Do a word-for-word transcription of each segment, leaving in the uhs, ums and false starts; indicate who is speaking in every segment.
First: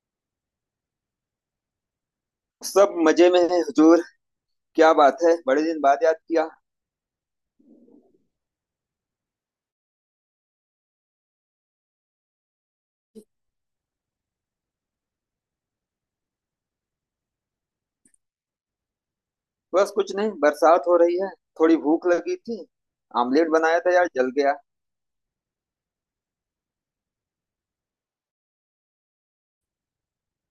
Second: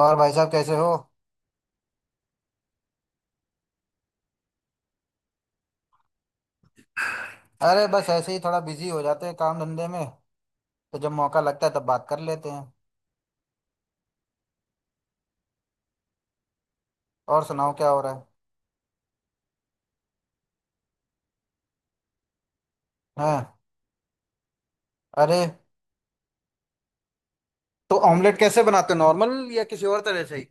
Speaker 1: और भाई साहब कैसे हो?
Speaker 2: सब मजे में है हुजूर। क्या बात है, बड़े दिन बाद याद किया।
Speaker 1: अरे, बस ऐसे ही थोड़ा बिजी हो जाते हैं काम धंधे में। तो जब मौका लगता है तब बात कर लेते हैं। और सुनाओ क्या हो रहा है।
Speaker 2: बस कुछ नहीं, बरसात हो रही है। थोड़ी भूख लगी थी। आमलेट
Speaker 1: हाँ।
Speaker 2: बनाया था यार, जल गया।
Speaker 1: अरे, तो ऑमलेट कैसे बनाते हो, नॉर्मल या किसी और तरह से ही।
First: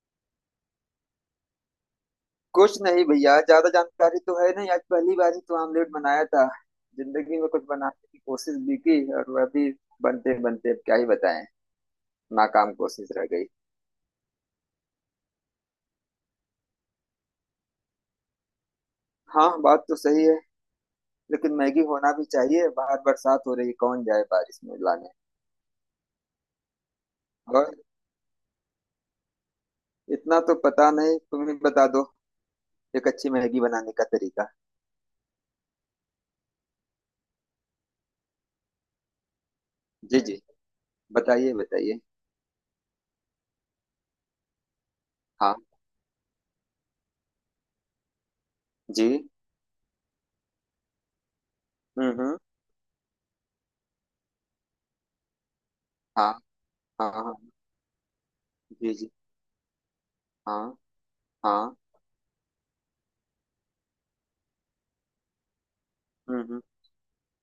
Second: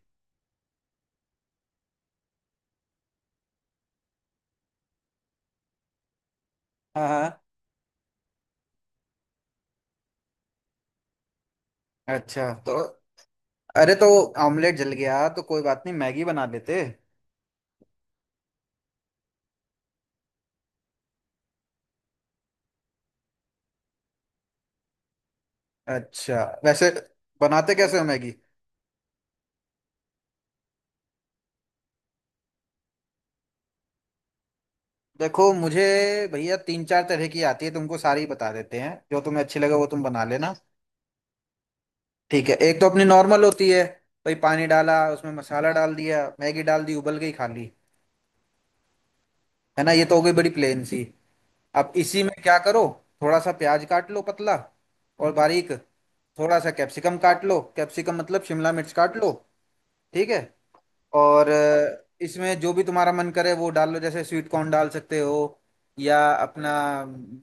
Speaker 2: कुछ नहीं भैया, ज्यादा जानकारी तो है नहीं, आज पहली बार ही तो आमलेट बनाया था।
Speaker 1: हाँ,
Speaker 2: जिंदगी
Speaker 1: हाँ।
Speaker 2: में कुछ बनाने की कोशिश भी की, और वह भी बनते बनते अब क्या ही बताएं।
Speaker 1: अच्छा।
Speaker 2: नाकाम
Speaker 1: तो
Speaker 2: कोशिश रह गई।
Speaker 1: अरे, तो ऑमलेट जल गया तो कोई बात नहीं, मैगी बना लेते।
Speaker 2: हाँ, बात तो सही है। लेकिन मैगी होना भी चाहिए, बाहर बरसात हो रही है, कौन जाए बारिश में लाने।
Speaker 1: अच्छा, वैसे
Speaker 2: और
Speaker 1: बनाते कैसे हो मैगी?
Speaker 2: इतना तो पता नहीं, तुम ही बता दो एक अच्छी मैगी बनाने का तरीका।
Speaker 1: देखो मुझे, भैया तीन चार तरह की आती है, तुमको सारी बता देते हैं, जो तुम्हें अच्छी लगे वो तुम
Speaker 2: जी
Speaker 1: बना
Speaker 2: जी,
Speaker 1: लेना।
Speaker 2: बताइए बताइए।
Speaker 1: ठीक है, एक तो अपनी नॉर्मल होती है। भाई, पानी डाला, उसमें
Speaker 2: हाँ।
Speaker 1: मसाला डाल दिया, मैगी डाल दी, उबल गई, खा ली।
Speaker 2: जी।
Speaker 1: है ना, ये तो हो गई बड़ी प्लेन सी। अब
Speaker 2: हम्म
Speaker 1: इसी में
Speaker 2: हम्म।
Speaker 1: क्या करो, थोड़ा सा प्याज काट लो, पतला और बारीक।
Speaker 2: हाँ।
Speaker 1: थोड़ा सा
Speaker 2: हाँ।
Speaker 1: कैप्सिकम
Speaker 2: हाँ।
Speaker 1: काट लो, कैप्सिकम मतलब शिमला मिर्च
Speaker 2: जी जी।
Speaker 1: काट लो। ठीक है।
Speaker 2: हाँ।
Speaker 1: और
Speaker 2: हाँ।
Speaker 1: अ, इसमें जो भी तुम्हारा मन करे वो डाल लो, जैसे स्वीट कॉर्न डाल सकते हो या
Speaker 2: हम्म हम्म।
Speaker 1: अपना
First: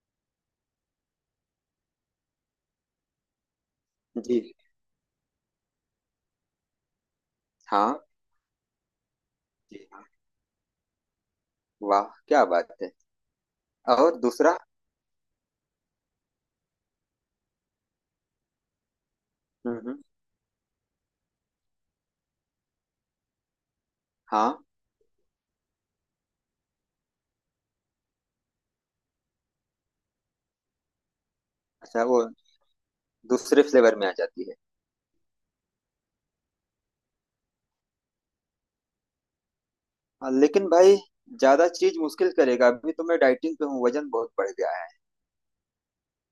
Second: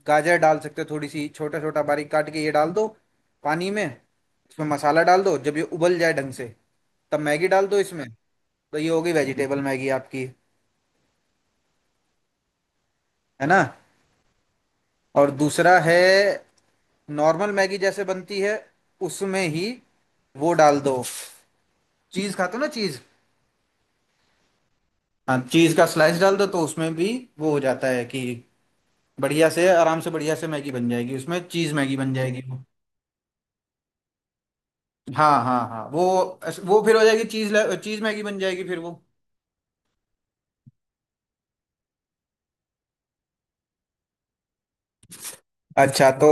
Speaker 1: गाजर डाल सकते हो, थोड़ी सी छोटा छोटा बारीक काट के ये डाल दो। पानी में
Speaker 2: जी
Speaker 1: इसमें मसाला डाल दो, जब ये उबल जाए ढंग से तब मैगी डाल दो
Speaker 2: हाँ।
Speaker 1: इसमें। तो ये हो गई वेजिटेबल
Speaker 2: जी
Speaker 1: मैगी
Speaker 2: हाँ।
Speaker 1: आपकी।
Speaker 2: वाह, क्या बात है।
Speaker 1: है ना।
Speaker 2: और दूसरा?
Speaker 1: और दूसरा है, नॉर्मल मैगी जैसे बनती है उसमें ही
Speaker 2: हम्म, हम्म।
Speaker 1: वो डाल दो। चीज़ खाते हो ना, चीज़।
Speaker 2: हाँ।
Speaker 1: हाँ, चीज़ का स्लाइस डाल दो तो उसमें भी वो हो जाता है कि बढ़िया से, आराम से, बढ़िया से मैगी बन जाएगी, उसमें चीज़ मैगी
Speaker 2: अच्छा,
Speaker 1: बन
Speaker 2: वो
Speaker 1: जाएगी वो।
Speaker 2: दूसरे फ्लेवर में आ जाती है।
Speaker 1: हाँ हाँ हाँ, वो वो फिर हो जाएगी चीज़, चीज़ मैगी बन जाएगी फिर वो।
Speaker 2: हाँ, लेकिन भाई ज्यादा चीज मुश्किल करेगा, अभी तो मैं डाइटिंग पे हूँ, वजन बहुत बढ़ गया है।
Speaker 1: अच्छा, तो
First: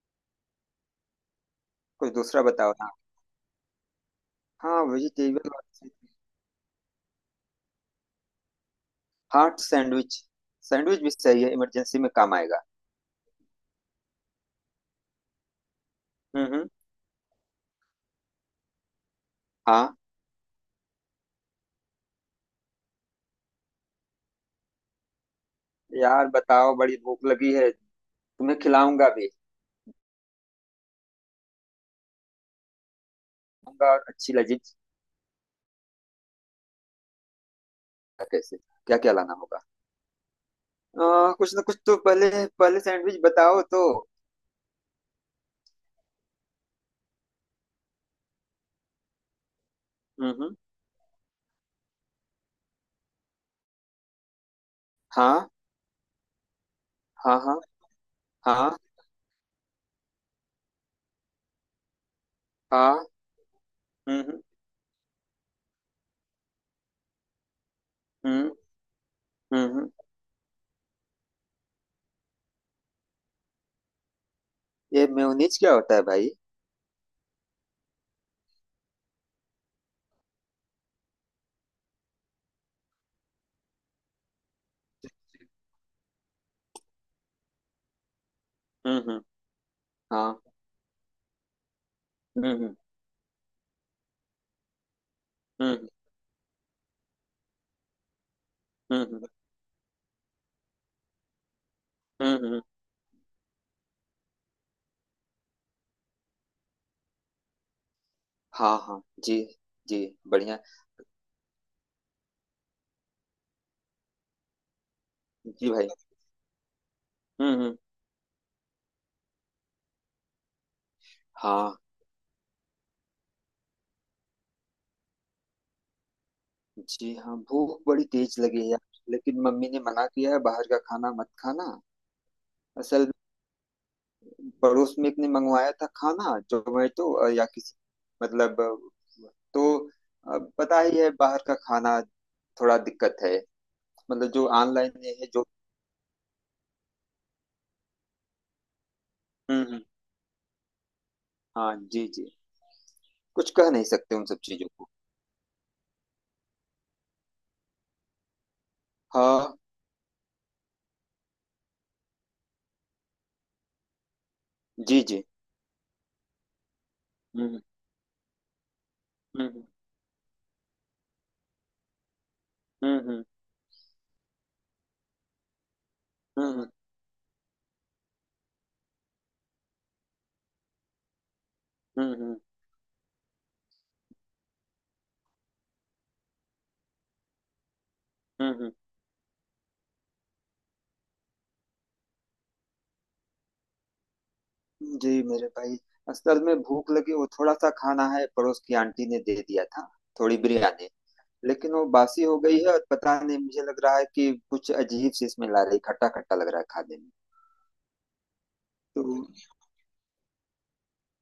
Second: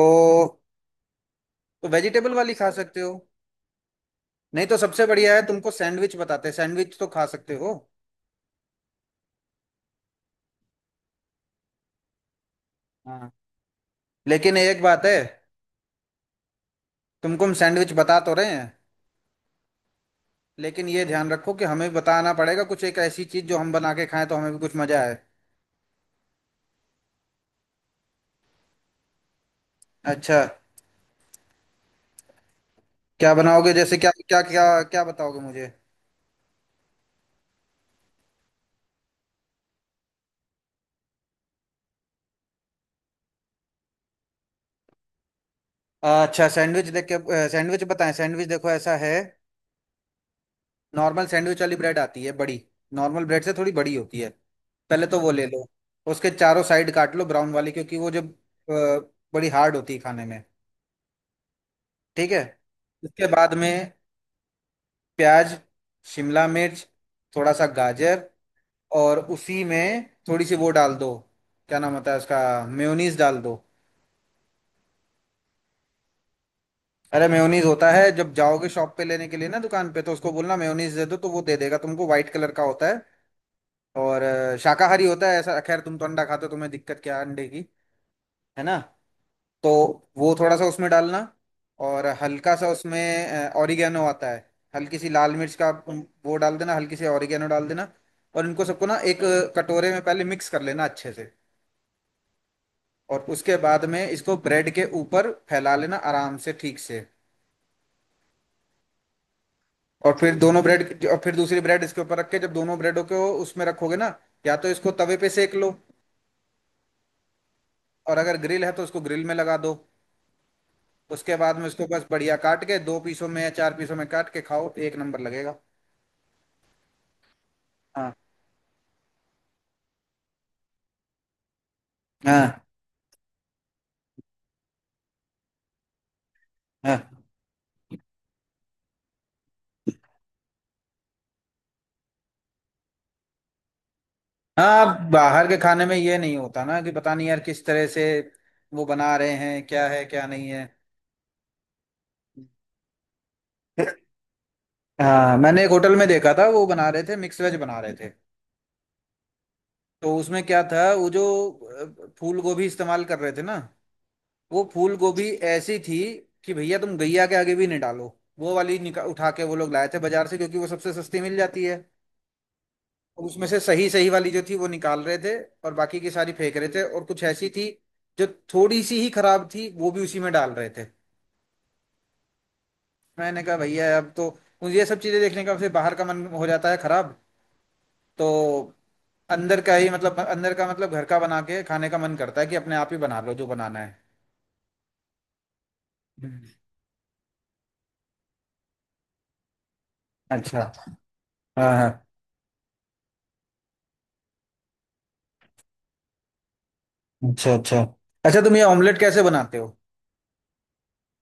Speaker 1: तो
Speaker 2: कुछ
Speaker 1: वेजिटेबल
Speaker 2: दूसरा
Speaker 1: वाली खा
Speaker 2: बताओ ना।
Speaker 1: सकते हो। नहीं तो
Speaker 2: हाँ
Speaker 1: सबसे बढ़िया है,
Speaker 2: वेजिटेबल,
Speaker 1: तुमको सैंडविच बताते हैं, सैंडविच तो खा सकते हो।
Speaker 2: हार्ट सैंडविच, सैंडविच भी सही है, इमरजेंसी में काम आएगा।
Speaker 1: हाँ, लेकिन एक बात है,
Speaker 2: हम्म हम्म।
Speaker 1: तुमको हम सैंडविच बता तो रहे हैं,
Speaker 2: हाँ।
Speaker 1: लेकिन ये ध्यान रखो कि हमें बताना पड़ेगा कुछ, एक ऐसी चीज़ जो हम बना के खाएं तो हमें भी कुछ मज़ा आए।
Speaker 2: यार बताओ, बड़ी भूख लगी है, तुम्हें खिलाऊंगा भी।
Speaker 1: अच्छा, क्या बनाओगे,
Speaker 2: होगा
Speaker 1: जैसे क्या
Speaker 2: अच्छी
Speaker 1: क्या क्या
Speaker 2: लजीज
Speaker 1: क्या बताओगे मुझे।
Speaker 2: कैसे, क्या क्या लाना होगा। आ, कुछ ना कुछ तो पहले, पहले सैंडविच बताओ तो।
Speaker 1: अच्छा, सैंडविच देख के सैंडविच बताएं। सैंडविच देखो ऐसा है,
Speaker 2: हम्म।
Speaker 1: नॉर्मल सैंडविच वाली ब्रेड आती है बड़ी, नॉर्मल ब्रेड से थोड़ी बड़ी होती है। पहले तो वो ले
Speaker 2: हाँ।
Speaker 1: लो, उसके चारों साइड काट लो
Speaker 2: हाँ।
Speaker 1: ब्राउन
Speaker 2: हाँ।
Speaker 1: वाली, क्योंकि वो जब
Speaker 2: हाँ।
Speaker 1: अ, बड़ी हार्ड होती है खाने में। ठीक है।
Speaker 2: हाँ।
Speaker 1: उसके बाद में
Speaker 2: हम्म।
Speaker 1: प्याज, शिमला मिर्च, थोड़ा सा गाजर,
Speaker 2: हम्म
Speaker 1: और उसी
Speaker 2: हम्म।
Speaker 1: में थोड़ी सी वो डाल दो, क्या नाम होता है उसका, मेयोनीज डाल दो।
Speaker 2: ये मेयोनीज क्या होता है भाई?
Speaker 1: अरे, मेयोनीज होता है, जब जाओगे शॉप पे लेने के लिए ना, दुकान पे, तो उसको बोलना मेयोनीज दे दो तो वो दे देगा तुमको, व्हाइट कलर का होता है। और अ, शाकाहारी होता है ऐसा, खैर तुम तो अंडा खाते हो, तुम्हें दिक्कत क्या है अंडे की। है ना।
Speaker 2: हम्म।
Speaker 1: तो वो
Speaker 2: हाँ।
Speaker 1: थोड़ा सा उसमें डालना, और
Speaker 2: हम्म
Speaker 1: हल्का सा
Speaker 2: हम्म।
Speaker 1: उसमें ऑरिगेनो आता है, हल्की सी लाल मिर्च का
Speaker 2: हम्म।
Speaker 1: उम, वो डाल देना, हल्की सी ऑरिगेनो डाल देना। और इनको सबको ना
Speaker 2: हम्म।
Speaker 1: एक
Speaker 2: हम्म,
Speaker 1: अ, कटोरे में पहले मिक्स कर लेना अच्छे से।
Speaker 2: हम्म, हम्म, हम्म।
Speaker 1: और उसके बाद में इसको ब्रेड के ऊपर फैला लेना आराम से, ठीक से।
Speaker 2: हाँ हाँ जी जी।
Speaker 1: और फिर
Speaker 2: बढ़िया।
Speaker 1: दोनों ब्रेड, और फिर दूसरी ब्रेड इसके ऊपर रख के, जब दोनों ब्रेडों को उसमें रखोगे ना, या तो इसको तवे पे सेक लो,
Speaker 2: जी भाई। हम्म हम्म।
Speaker 1: और अगर ग्रिल है तो उसको ग्रिल में लगा दो। उसके बाद में
Speaker 2: हाँ
Speaker 1: उसको बस बढ़िया काट के दो पीसों में या चार पीसों में काट के खाओ, एक नंबर लगेगा।
Speaker 2: जी हाँ, भूख बड़ी
Speaker 1: हाँ
Speaker 2: तेज लगी है यार। लेकिन मम्मी ने मना किया है, बाहर का खाना मत खाना।
Speaker 1: हाँ
Speaker 2: असल, पड़ोस में एक ने मंगवाया था खाना, जोमेटो
Speaker 1: हाँ,
Speaker 2: अ, या किसी मतलब अ, तो अ, पता ही है, बाहर का खाना थोड़ा दिक्कत है, मतलब जो ऑनलाइन
Speaker 1: हाँ
Speaker 2: में है जो।
Speaker 1: बाहर के खाने में ये नहीं होता ना कि पता नहीं यार किस तरह से वो बना रहे
Speaker 2: हम्म
Speaker 1: हैं,
Speaker 2: हम्म,
Speaker 1: क्या है क्या नहीं है।
Speaker 2: हाँ जी जी, कुछ कह नहीं सकते उन सब चीजों को।
Speaker 1: हाँ, मैंने एक होटल में देखा था, वो बना रहे थे मिक्स वेज बना रहे थे।
Speaker 2: हाँ
Speaker 1: तो उसमें क्या था, वो जो अ, फूल गोभी इस्तेमाल कर रहे थे ना, वो फूल
Speaker 2: जी जी।
Speaker 1: गोभी ऐसी थी कि भैया तुम गैया के आगे
Speaker 2: हम्म
Speaker 1: भी नहीं डालो। वो वाली निका उठा के वो
Speaker 2: हम्म
Speaker 1: लोग लाए थे बाजार से, क्योंकि वो सबसे सस्ती मिल जाती है।
Speaker 2: हम्म हम्म
Speaker 1: उसमें से सही सही वाली जो थी वो निकाल रहे थे, और बाकी की सारी फेंक रहे
Speaker 2: हम्म
Speaker 1: थे, और कुछ ऐसी थी जो थोड़ी सी ही खराब थी वो भी उसी में डाल रहे थे।
Speaker 2: हम्म। हम्म हम्म,
Speaker 1: मैंने कहा भैया अब तो मुझे ये सब चीजें देखने का फिर बाहर का मन हो जाता है खराब। तो
Speaker 2: हम्म, हम्म।
Speaker 1: अंदर का ही, मतलब अंदर का मतलब घर का बना के खाने का मन करता है, कि अपने आप ही बना लो जो बनाना है।
Speaker 2: जी मेरे भाई, असल
Speaker 1: हम्म।
Speaker 2: में भूख लगी, वो थोड़ा सा खाना है, पड़ोस की आंटी ने दे दिया था, थोड़ी
Speaker 1: अच्छा।
Speaker 2: बिरयानी।
Speaker 1: हाँ
Speaker 2: लेकिन वो
Speaker 1: हाँ।
Speaker 2: बासी हो गई है और पता नहीं, मुझे लग रहा है कि कुछ अजीब सी इसमें ला रही, खट्टा खट्टा लग रहा है खाने में।
Speaker 1: अच्छा, अच्छा। अच्छा, तुम ये ऑमलेट
Speaker 2: तो
Speaker 1: कैसे बनाते हो?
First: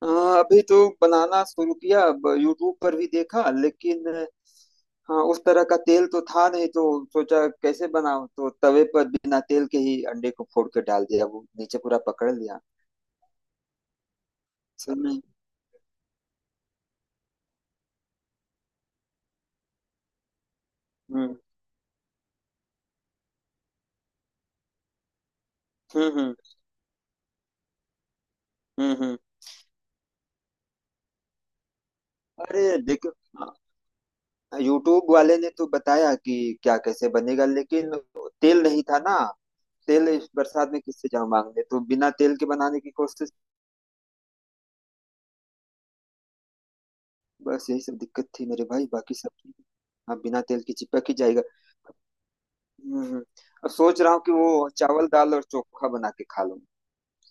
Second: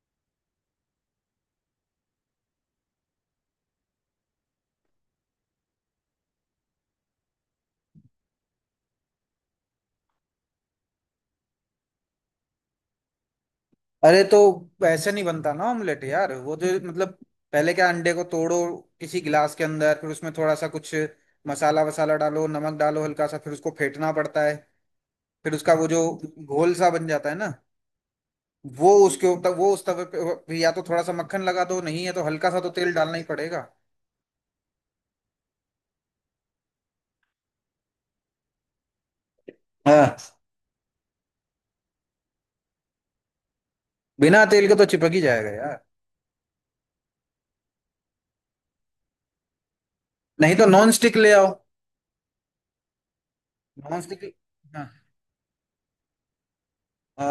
Speaker 2: अ, अभी तो बनाना शुरू किया, अब यूट्यूब पर भी देखा, लेकिन हाँ उस तरह का तेल तो था नहीं, तो सोचा कैसे बनाऊं, तो तवे पर बिना तेल के ही अंडे को फोड़ के डाल दिया, वो नीचे पूरा पकड़ लिया
Speaker 1: अरे, तो ऐसे
Speaker 2: समझ।
Speaker 1: नहीं बनता ना ऑमलेट यार, वो जो मतलब पहले क्या, अंडे को तोड़ो किसी गिलास के अंदर, फिर उसमें थोड़ा सा कुछ
Speaker 2: हम्म
Speaker 1: मसाला वसाला डालो, नमक डालो हल्का सा, फिर उसको फेंटना पड़ता है। फिर उसका वो जो
Speaker 2: हम्म हम्म
Speaker 1: घोल सा बन जाता है ना, वो
Speaker 2: हम्म हम्म।
Speaker 1: उसके ऊपर वो, उस तवे पे या तो थोड़ा सा मक्खन लगा दो, नहीं है तो हल्का सा
Speaker 2: अरे
Speaker 1: तो तेल
Speaker 2: देखो,
Speaker 1: डालना ही पड़ेगा।
Speaker 2: यूट्यूब वाले ने तो बताया कि क्या कैसे बनेगा, लेकिन तेल नहीं था ना, तेल
Speaker 1: हाँ,
Speaker 2: इस बरसात में किससे जाऊं मांगने, तो बिना तेल के बनाने की कोशिश।
Speaker 1: बिना तेल के तो चिपक ही जाएगा यार।
Speaker 2: बस यही सब दिक्कत थी मेरे भाई, बाकी सब ठीक है। हाँ बिना
Speaker 1: नहीं
Speaker 2: तेल
Speaker 1: तो
Speaker 2: की
Speaker 1: नॉन
Speaker 2: चिपक ही
Speaker 1: स्टिक ले
Speaker 2: जाएगा।
Speaker 1: आओ।
Speaker 2: हम्म। अब
Speaker 1: नॉन
Speaker 2: सोच रहा हूँ
Speaker 1: स्टिक।
Speaker 2: कि वो
Speaker 1: हाँ।
Speaker 2: चावल दाल और चोखा बना के खा लूँ।
Speaker 1: अ,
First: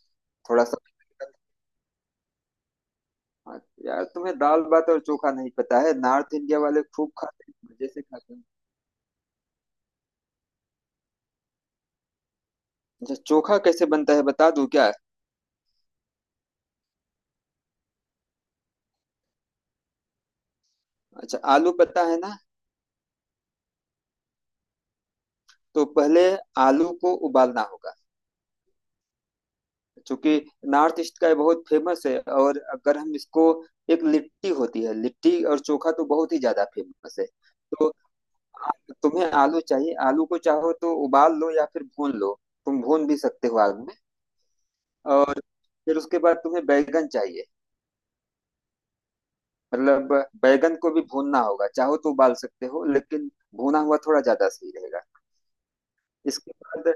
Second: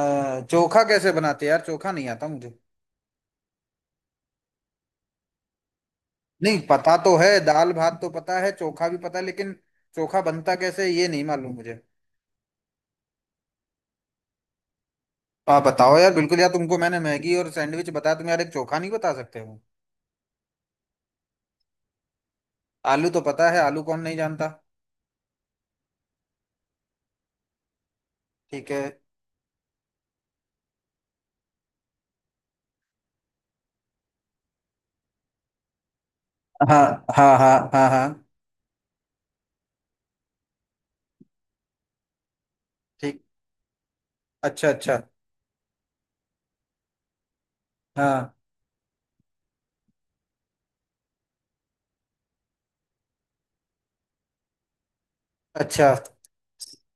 Speaker 2: थोड़ा सा।
Speaker 1: चोखा कैसे बनाते हैं यार, चोखा नहीं आता मुझे।
Speaker 2: हाँ, यार तुम्हें दाल भात और चोखा नहीं पता है, नॉर्थ
Speaker 1: नहीं,
Speaker 2: इंडिया वाले
Speaker 1: पता
Speaker 2: खूब
Speaker 1: तो है,
Speaker 2: खाते
Speaker 1: दाल
Speaker 2: हैं, मजे
Speaker 1: भात
Speaker 2: से
Speaker 1: तो
Speaker 2: खाते
Speaker 1: पता
Speaker 2: हैं।
Speaker 1: है, चोखा भी पता है, लेकिन चोखा बनता कैसे है, ये नहीं मालूम मुझे।
Speaker 2: अच्छा, चोखा कैसे बनता है बता दूं क्या?
Speaker 1: आप बताओ यार, बिल्कुल यार, तुमको मैंने मैगी और सैंडविच बताया, तुम यार एक चोखा नहीं बता सकते हो।
Speaker 2: अच्छा, आलू पता है ना।
Speaker 1: आलू तो पता है, आलू कौन नहीं जानता।
Speaker 2: तो पहले आलू को उबालना होगा,
Speaker 1: ठीक है।
Speaker 2: चूंकि नॉर्थ ईस्ट का ये बहुत फेमस है। और अगर हम इसको, एक लिट्टी होती है, लिट्टी और चोखा तो बहुत ही ज्यादा
Speaker 1: हाँ
Speaker 2: फेमस है।
Speaker 1: हाँ हाँ हाँ।
Speaker 2: तो
Speaker 1: हाँ।
Speaker 2: आ- तुम्हें आलू चाहिए, आलू को चाहो तो उबाल लो या फिर भून लो, तुम भून भी
Speaker 1: ठीक,
Speaker 2: सकते हो आग में।
Speaker 1: अच्छा, अच्छा।
Speaker 2: और फिर उसके बाद तुम्हें बैगन चाहिए,
Speaker 1: हाँ।
Speaker 2: मतलब बैगन को भी भूनना होगा, चाहो तो उबाल सकते हो लेकिन भुना हुआ थोड़ा ज्यादा सही रहेगा।
Speaker 1: अच्छा।
Speaker 2: इसके बाद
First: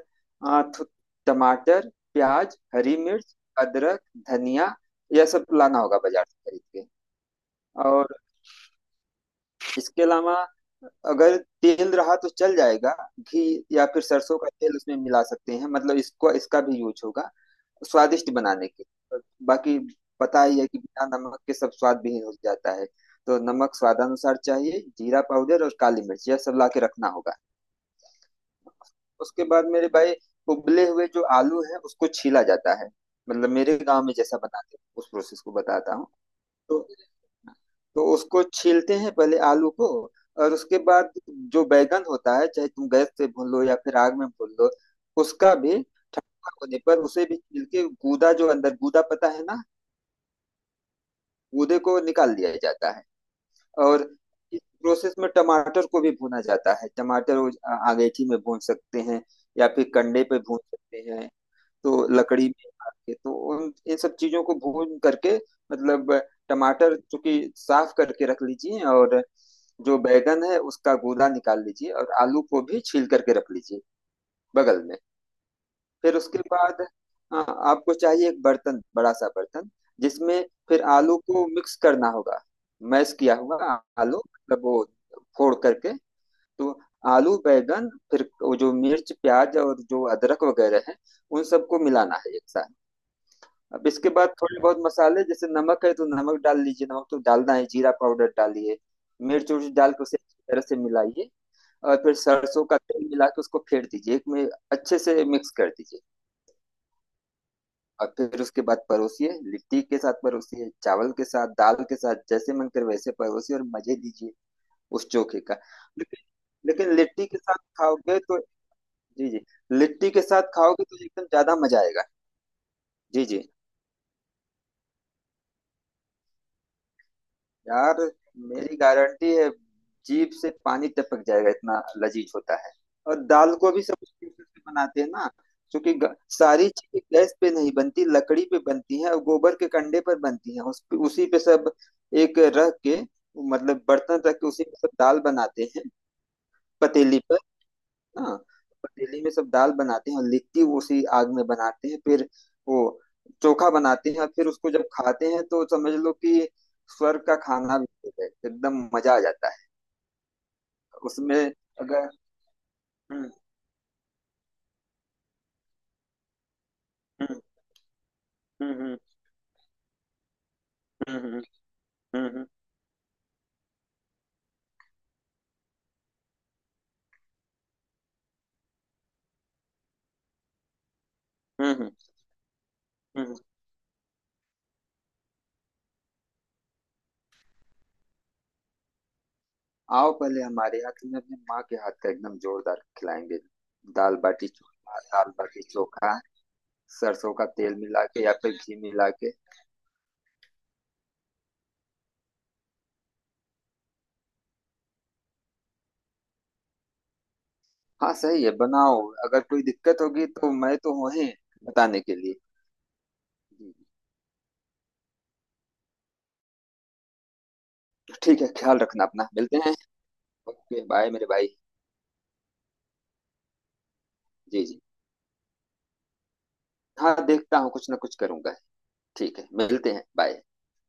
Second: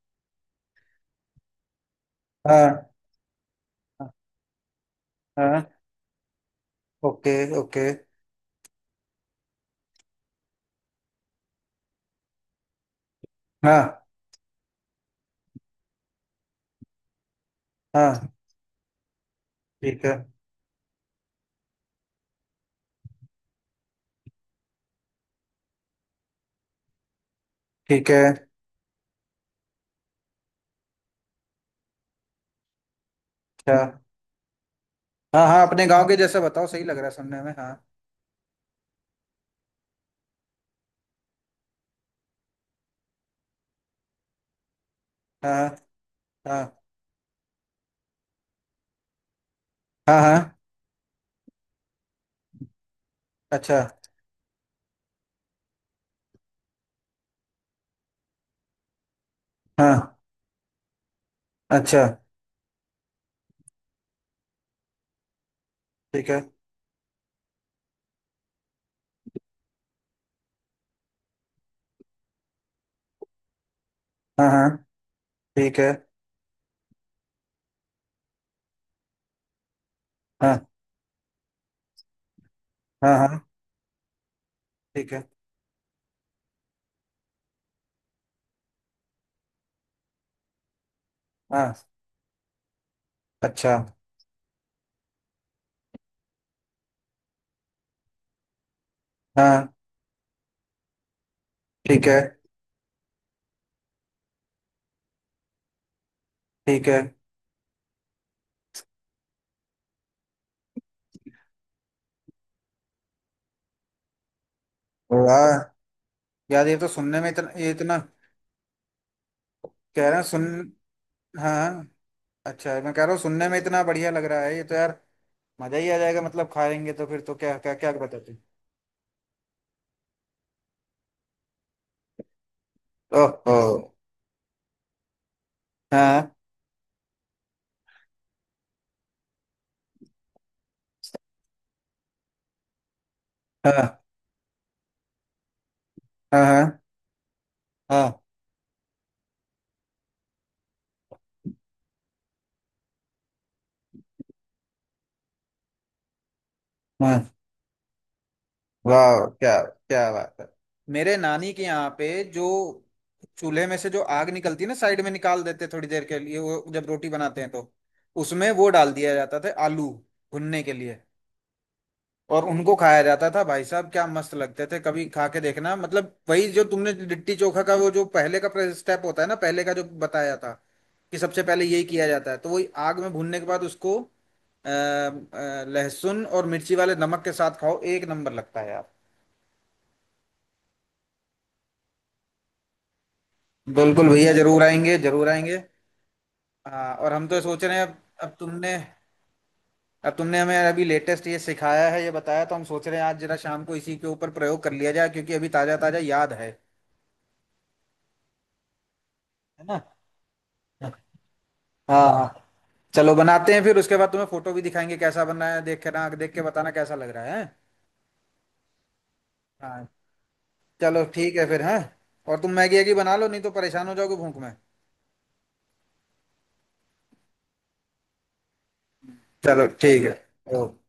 Speaker 2: आ, थु- टमाटर, प्याज,
Speaker 1: हाँ
Speaker 2: हरी मिर्च, अदरक, धनिया, यह सब
Speaker 1: हाँ।
Speaker 2: लाना होगा बाजार से खरीद के।
Speaker 1: Okay, okay.
Speaker 2: और इसके अलावा, अगर तेल रहा तो चल जाएगा, घी या फिर
Speaker 1: हाँ
Speaker 2: सरसों का तेल उसमें मिला सकते हैं, मतलब इसको इसका भी यूज होगा
Speaker 1: हाँ।
Speaker 2: स्वादिष्ट बनाने के। और बाकी
Speaker 1: ठीक है।
Speaker 2: पता ही है कि बिना नमक के सब स्वाद विहीन हो जाता है, तो नमक स्वादानुसार चाहिए, जीरा पाउडर और काली मिर्च यह सब ला के रखना होगा।
Speaker 1: ठीक है।
Speaker 2: उसके बाद मेरे भाई, उबले हुए जो आलू है उसको छीला जाता है, मतलब
Speaker 1: अच्छा।
Speaker 2: मेरे गांव में जैसा बनाते हैं उस प्रोसेस
Speaker 1: हाँ
Speaker 2: को
Speaker 1: हाँ, अपने
Speaker 2: बताता
Speaker 1: गांव
Speaker 2: हूँ।
Speaker 1: के जैसे बताओ, सही
Speaker 2: तो
Speaker 1: लग रहा है सुनने में। हाँ
Speaker 2: तो उसको छीलते हैं पहले आलू को। और उसके बाद, जो बैगन होता है, चाहे तुम गैस से भून लो या फिर आग में भून लो, उसका
Speaker 1: हाँ
Speaker 2: भी ठंडा
Speaker 1: हाँ,
Speaker 2: होने पर उसे भी छील के, गूदा, जो अंदर गूदा पता है ना,
Speaker 1: हाँ हाँ।
Speaker 2: गूदे को निकाल दिया जाता है।
Speaker 1: अच्छा।
Speaker 2: और इस प्रोसेस में टमाटर को भी भुना जाता है, टमाटर वो आ- अमेठी में भून सकते हैं, या फिर
Speaker 1: हाँ।
Speaker 2: कंडे पे भून सकते हैं।
Speaker 1: अच्छा।
Speaker 2: तो लकड़ी में काट के, तो उन इन सब चीजों को भून करके, मतलब
Speaker 1: ठीक है।
Speaker 2: टमाटर चूंकि साफ करके रख लीजिए, और जो बैगन है उसका गूदा निकाल लीजिए, और आलू को भी छील करके रख लीजिए
Speaker 1: हाँ हाँ।
Speaker 2: बगल में।
Speaker 1: ठीक है।
Speaker 2: फिर उसके बाद आ, आपको चाहिए एक बर्तन, बड़ा सा बर्तन जिसमें
Speaker 1: हाँ
Speaker 2: फिर आलू को मिक्स करना होगा, मैश
Speaker 1: हाँ
Speaker 2: किया
Speaker 1: हाँ।
Speaker 2: हुआ आलू, मतलब वो
Speaker 1: ठीक है।
Speaker 2: फोड़ करके। तो आलू, बैगन, फिर वो जो मिर्च प्याज और जो अदरक वगैरह है, उन सबको
Speaker 1: हाँ।
Speaker 2: मिलाना है एक साथ।
Speaker 1: अच्छा।
Speaker 2: अब इसके बाद थोड़े बहुत मसाले, जैसे नमक है तो नमक डाल लीजिए, नमक तो डालना है, जीरा पाउडर डालिए, मिर्च
Speaker 1: हाँ।
Speaker 2: उर्च डाल के उसे अच्छी तरह से मिलाइए। और
Speaker 1: ठीक
Speaker 2: फिर
Speaker 1: है।
Speaker 2: सरसों का तेल मिला के उसको फेर दीजिए एक में, अच्छे से मिक्स कर दीजिए।
Speaker 1: ठीक है।
Speaker 2: और फिर उसके बाद परोसिए, लिट्टी के साथ परोसिए, चावल के साथ, दाल के साथ, जैसे मन करे वैसे परोसिए, और मजे लीजिए उस चोखे का।
Speaker 1: वाह।
Speaker 2: लेकिन
Speaker 1: यार ये तो
Speaker 2: लेकिन
Speaker 1: सुनने
Speaker 2: लिट्टी
Speaker 1: में
Speaker 2: के
Speaker 1: इतना,
Speaker 2: साथ
Speaker 1: ये इतना,
Speaker 2: खाओगे तो। जी जी,
Speaker 1: कह
Speaker 2: लिट्टी
Speaker 1: रहे
Speaker 2: के
Speaker 1: हैं
Speaker 2: साथ
Speaker 1: सुन,
Speaker 2: खाओगे तो एकदम
Speaker 1: हाँ
Speaker 2: ज्यादा मजा
Speaker 1: हाँ,
Speaker 2: आएगा।
Speaker 1: अच्छा, मैं कह रहा हूँ
Speaker 2: जी जी।
Speaker 1: सुनने में इतना बढ़िया लग रहा है ये तो यार। मजा ही आ जाएगा, मतलब खाएंगे तो फिर तो क्या क्या क्या
Speaker 2: यार,
Speaker 1: बताते।
Speaker 2: मेरी गारंटी है, जीभ से पानी टपक जाएगा, इतना लजीज होता है। और दाल को
Speaker 1: ओह।
Speaker 2: भी सब उसी प्रोसेस से बनाते हैं ना, क्योंकि ग-
Speaker 1: हाँ
Speaker 2: सारी चीजें गैस पे नहीं बनती, लकड़ी पे बनती हैं और गोबर के कंडे पर बनती हैं, उस पे, उसी पे सब। एक रख के, मतलब
Speaker 1: हाँ
Speaker 2: बर्तन रख के उसी पे सब दाल बनाते हैं,
Speaker 1: हाँ, हाँ
Speaker 2: पतीली पर।
Speaker 1: हाँ
Speaker 2: हाँ। पतीली में सब दाल बनाते हैं और लिट्टी वो उसी आग में बनाते हैं, फिर वो चोखा बनाते हैं, और फिर उसको जब खाते हैं तो समझ लो कि स्वर्ग
Speaker 1: हाँ।
Speaker 2: का खाना भी हो गया, एकदम
Speaker 1: वाह,
Speaker 2: मजा आ जाता
Speaker 1: क्या
Speaker 2: है।
Speaker 1: क्या बात है। मेरे नानी
Speaker 2: उसमें
Speaker 1: के यहाँ
Speaker 2: अगर।
Speaker 1: पे जो
Speaker 2: हम्म
Speaker 1: चूल्हे में से जो आग निकलती है ना, साइड में निकाल देते थोड़ी देर के लिए, वो जब रोटी
Speaker 2: हम्म
Speaker 1: बनाते हैं तो उसमें वो डाल
Speaker 2: हम्म
Speaker 1: दिया जाता था आलू भुनने के लिए।
Speaker 2: हम्म हम्म हम्म हम्म
Speaker 1: और
Speaker 2: हम्म।
Speaker 1: उनको खाया जाता था भाई साहब, क्या मस्त लगते थे, कभी खा के देखना। मतलब वही जो तुमने लिट्टी चोखा का वो जो पहले का स्टेप होता है ना, पहले का जो बताया था कि सबसे पहले
Speaker 2: हम्म,
Speaker 1: यही
Speaker 2: हम्म,
Speaker 1: किया जाता है, तो वही आग में
Speaker 2: हम्म।
Speaker 1: भुनने के बाद उसको अ, अ, लहसुन और मिर्ची वाले नमक के साथ खाओ, एक नंबर लगता है यार।
Speaker 2: आओ पहले हमारे यहाँ, तुम्हें अपनी माँ के हाथ का एकदम जोरदार खिलाएंगे।
Speaker 1: बिल्कुल
Speaker 2: दाल
Speaker 1: भैया,
Speaker 2: बाटी
Speaker 1: जरूर आएंगे,
Speaker 2: चोखा,
Speaker 1: जरूर
Speaker 2: दाल
Speaker 1: आएंगे।
Speaker 2: बाटी चोखा।
Speaker 1: हाँ, और हम
Speaker 2: सरसों
Speaker 1: तो
Speaker 2: का
Speaker 1: सोच
Speaker 2: तेल
Speaker 1: रहे हैं अब,
Speaker 2: मिला के या
Speaker 1: अब
Speaker 2: फिर घी
Speaker 1: तुमने
Speaker 2: मिला के।
Speaker 1: अब तुमने हमें अभी लेटेस्ट ये सिखाया है, ये बताया, तो हम सोच रहे हैं आज जरा शाम को इसी के ऊपर प्रयोग कर लिया जाए क्योंकि अभी ताजा ताजा याद है।
Speaker 2: हाँ सही है, बनाओ। अगर कोई
Speaker 1: है ना।
Speaker 2: दिक्कत होगी तो मैं तो हूँ ही बताने
Speaker 1: हाँ
Speaker 2: के लिए।
Speaker 1: हाँ। चलो बनाते हैं, फिर उसके बाद तुम्हें फोटो भी दिखाएंगे कैसा बन रहा है, देख के ना देख के बताना कैसा लग रहा है, हैं?
Speaker 2: ठीक है, ख्याल रखना अपना, मिलते हैं।
Speaker 1: हाँ,
Speaker 2: ओके
Speaker 1: चलो
Speaker 2: बाय मेरे
Speaker 1: ठीक है
Speaker 2: भाई।
Speaker 1: फिर। हाँ, और तुम मैगी वैगी बना लो नहीं तो परेशान हो जाओगे भूख में।
Speaker 2: जी जी। हाँ देखता हूँ, कुछ ना कुछ करूंगा। ठीक है,
Speaker 1: चलो
Speaker 2: मिलते
Speaker 1: ठीक
Speaker 2: हैं,
Speaker 1: है।
Speaker 2: बाय।
Speaker 1: ओके।